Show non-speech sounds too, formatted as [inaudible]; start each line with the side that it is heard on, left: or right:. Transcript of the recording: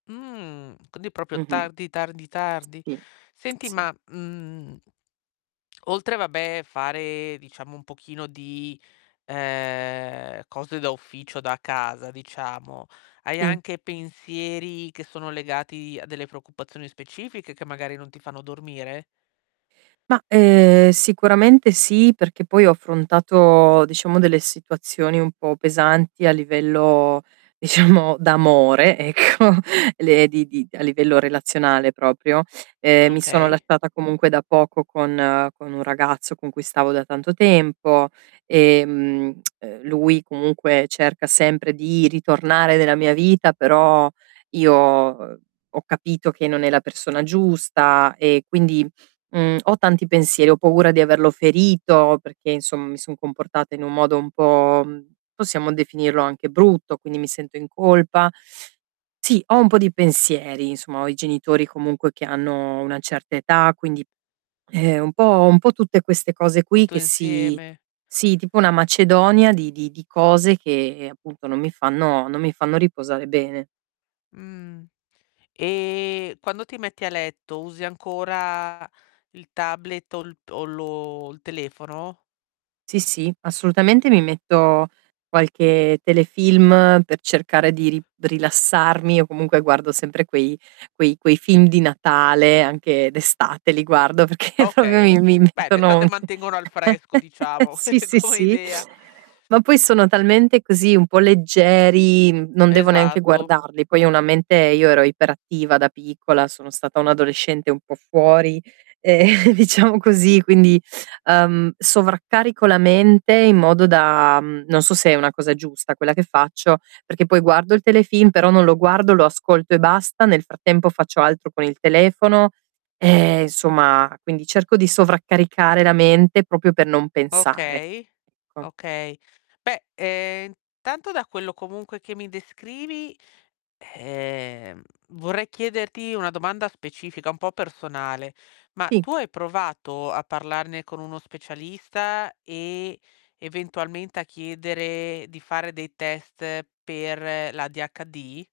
left: Mh, quindi proprio
right: Mh-mh.
left: tardi, tardi, tardi.
right: Sì.
left: Senti,
right: Sì.
left: ma, mhmm oltre, vabbè, fare, diciamo, un pochino di, ehm, cose da ufficio da casa, diciamo, hai
right: Sì.
left: anche pensieri che sono legati a delle preoccupazioni specifiche che magari non ti fanno dormire?
right: Ma, ehm, sicuramente sì, perché poi ho affrontato, diciamo, delle situazioni un po' pesanti a livello, diciamo, d'amore ecco, le di di a livello relazionale proprio. Ehm, mi sono
left: Okay.
right: lasciata comunque da poco con con un ragazzo con cui stavo da tanto tempo, ehm, [tsk] uhm, lui comunque cerca sempre di ritornare nella mia vita, però io uhm, ho capito che non è la persona giusta e quindi, mhmm, ho tanti pensieri, ho paura di averlo ferito perché, insomm mi son comportata in un modo un po' mhmm, possiamo definirlo anche brutto, quindi mi sento in colpa. Sì, ho un po' di pensieri, insomma, ho i genitori comunque che hanno una certa età, quindi, ehm, un po' un po' tutte queste cose qui
left: Tutto
right: che si
left: insieme.
right: sì, tipo una macedonia di di di cose che, appunto, non mi fanno non mi fanno riposare bene.
left: Mh. Ehm, quando ti metti a letto, usi ancora il tablet o l p o lo l telefono?
right: Sì, sì, assolutamente, mi metto qualche telefilm per cercare di ri rilassarmi, o comunque guardo sempre quei quei quei film di Natale, anche d'estate li guardo, perché proprio
left: Okay,
right: mi mi
left: beh,
right: mettono
left: d'estate mantengono al fresco,
right: [chuckles]
left: diciamo,
right: sì, sì,
left: [chuckles] come
right: sì.
left: idea.
right: Ma poi sono talmente così, un po' leggeri, mhmm, non devo neanche
left: Esatto.
right: guardarli; poi ho una mente io ero iperattiva da piccola, sono stata un'adolescente un po' fuori, ehm, diciamo così, quindi, uhm, sovraccarico la mente in modo da mhmm, non so se è una cosa giusta quella che faccio, perché poi guardo il telefilm, però non lo guardo, lo ascolto e basta, nel frattempo faccio altro con il telefono, ehm, somma, quindi cerco di sovraccaricare la mente proprio per non pensare,
left: Okay.
right: ecco.
left: Okay. Beh, ehm, intanto, da quello comunque che mi descrivi, ehm, vorrei chiederti una domanda specifica, un po' personale: ma
right: Sì.
left: tu hai provato a parlarne con uno specialista e, eventualmente, a chiedere di fare dei test per l'ADHD?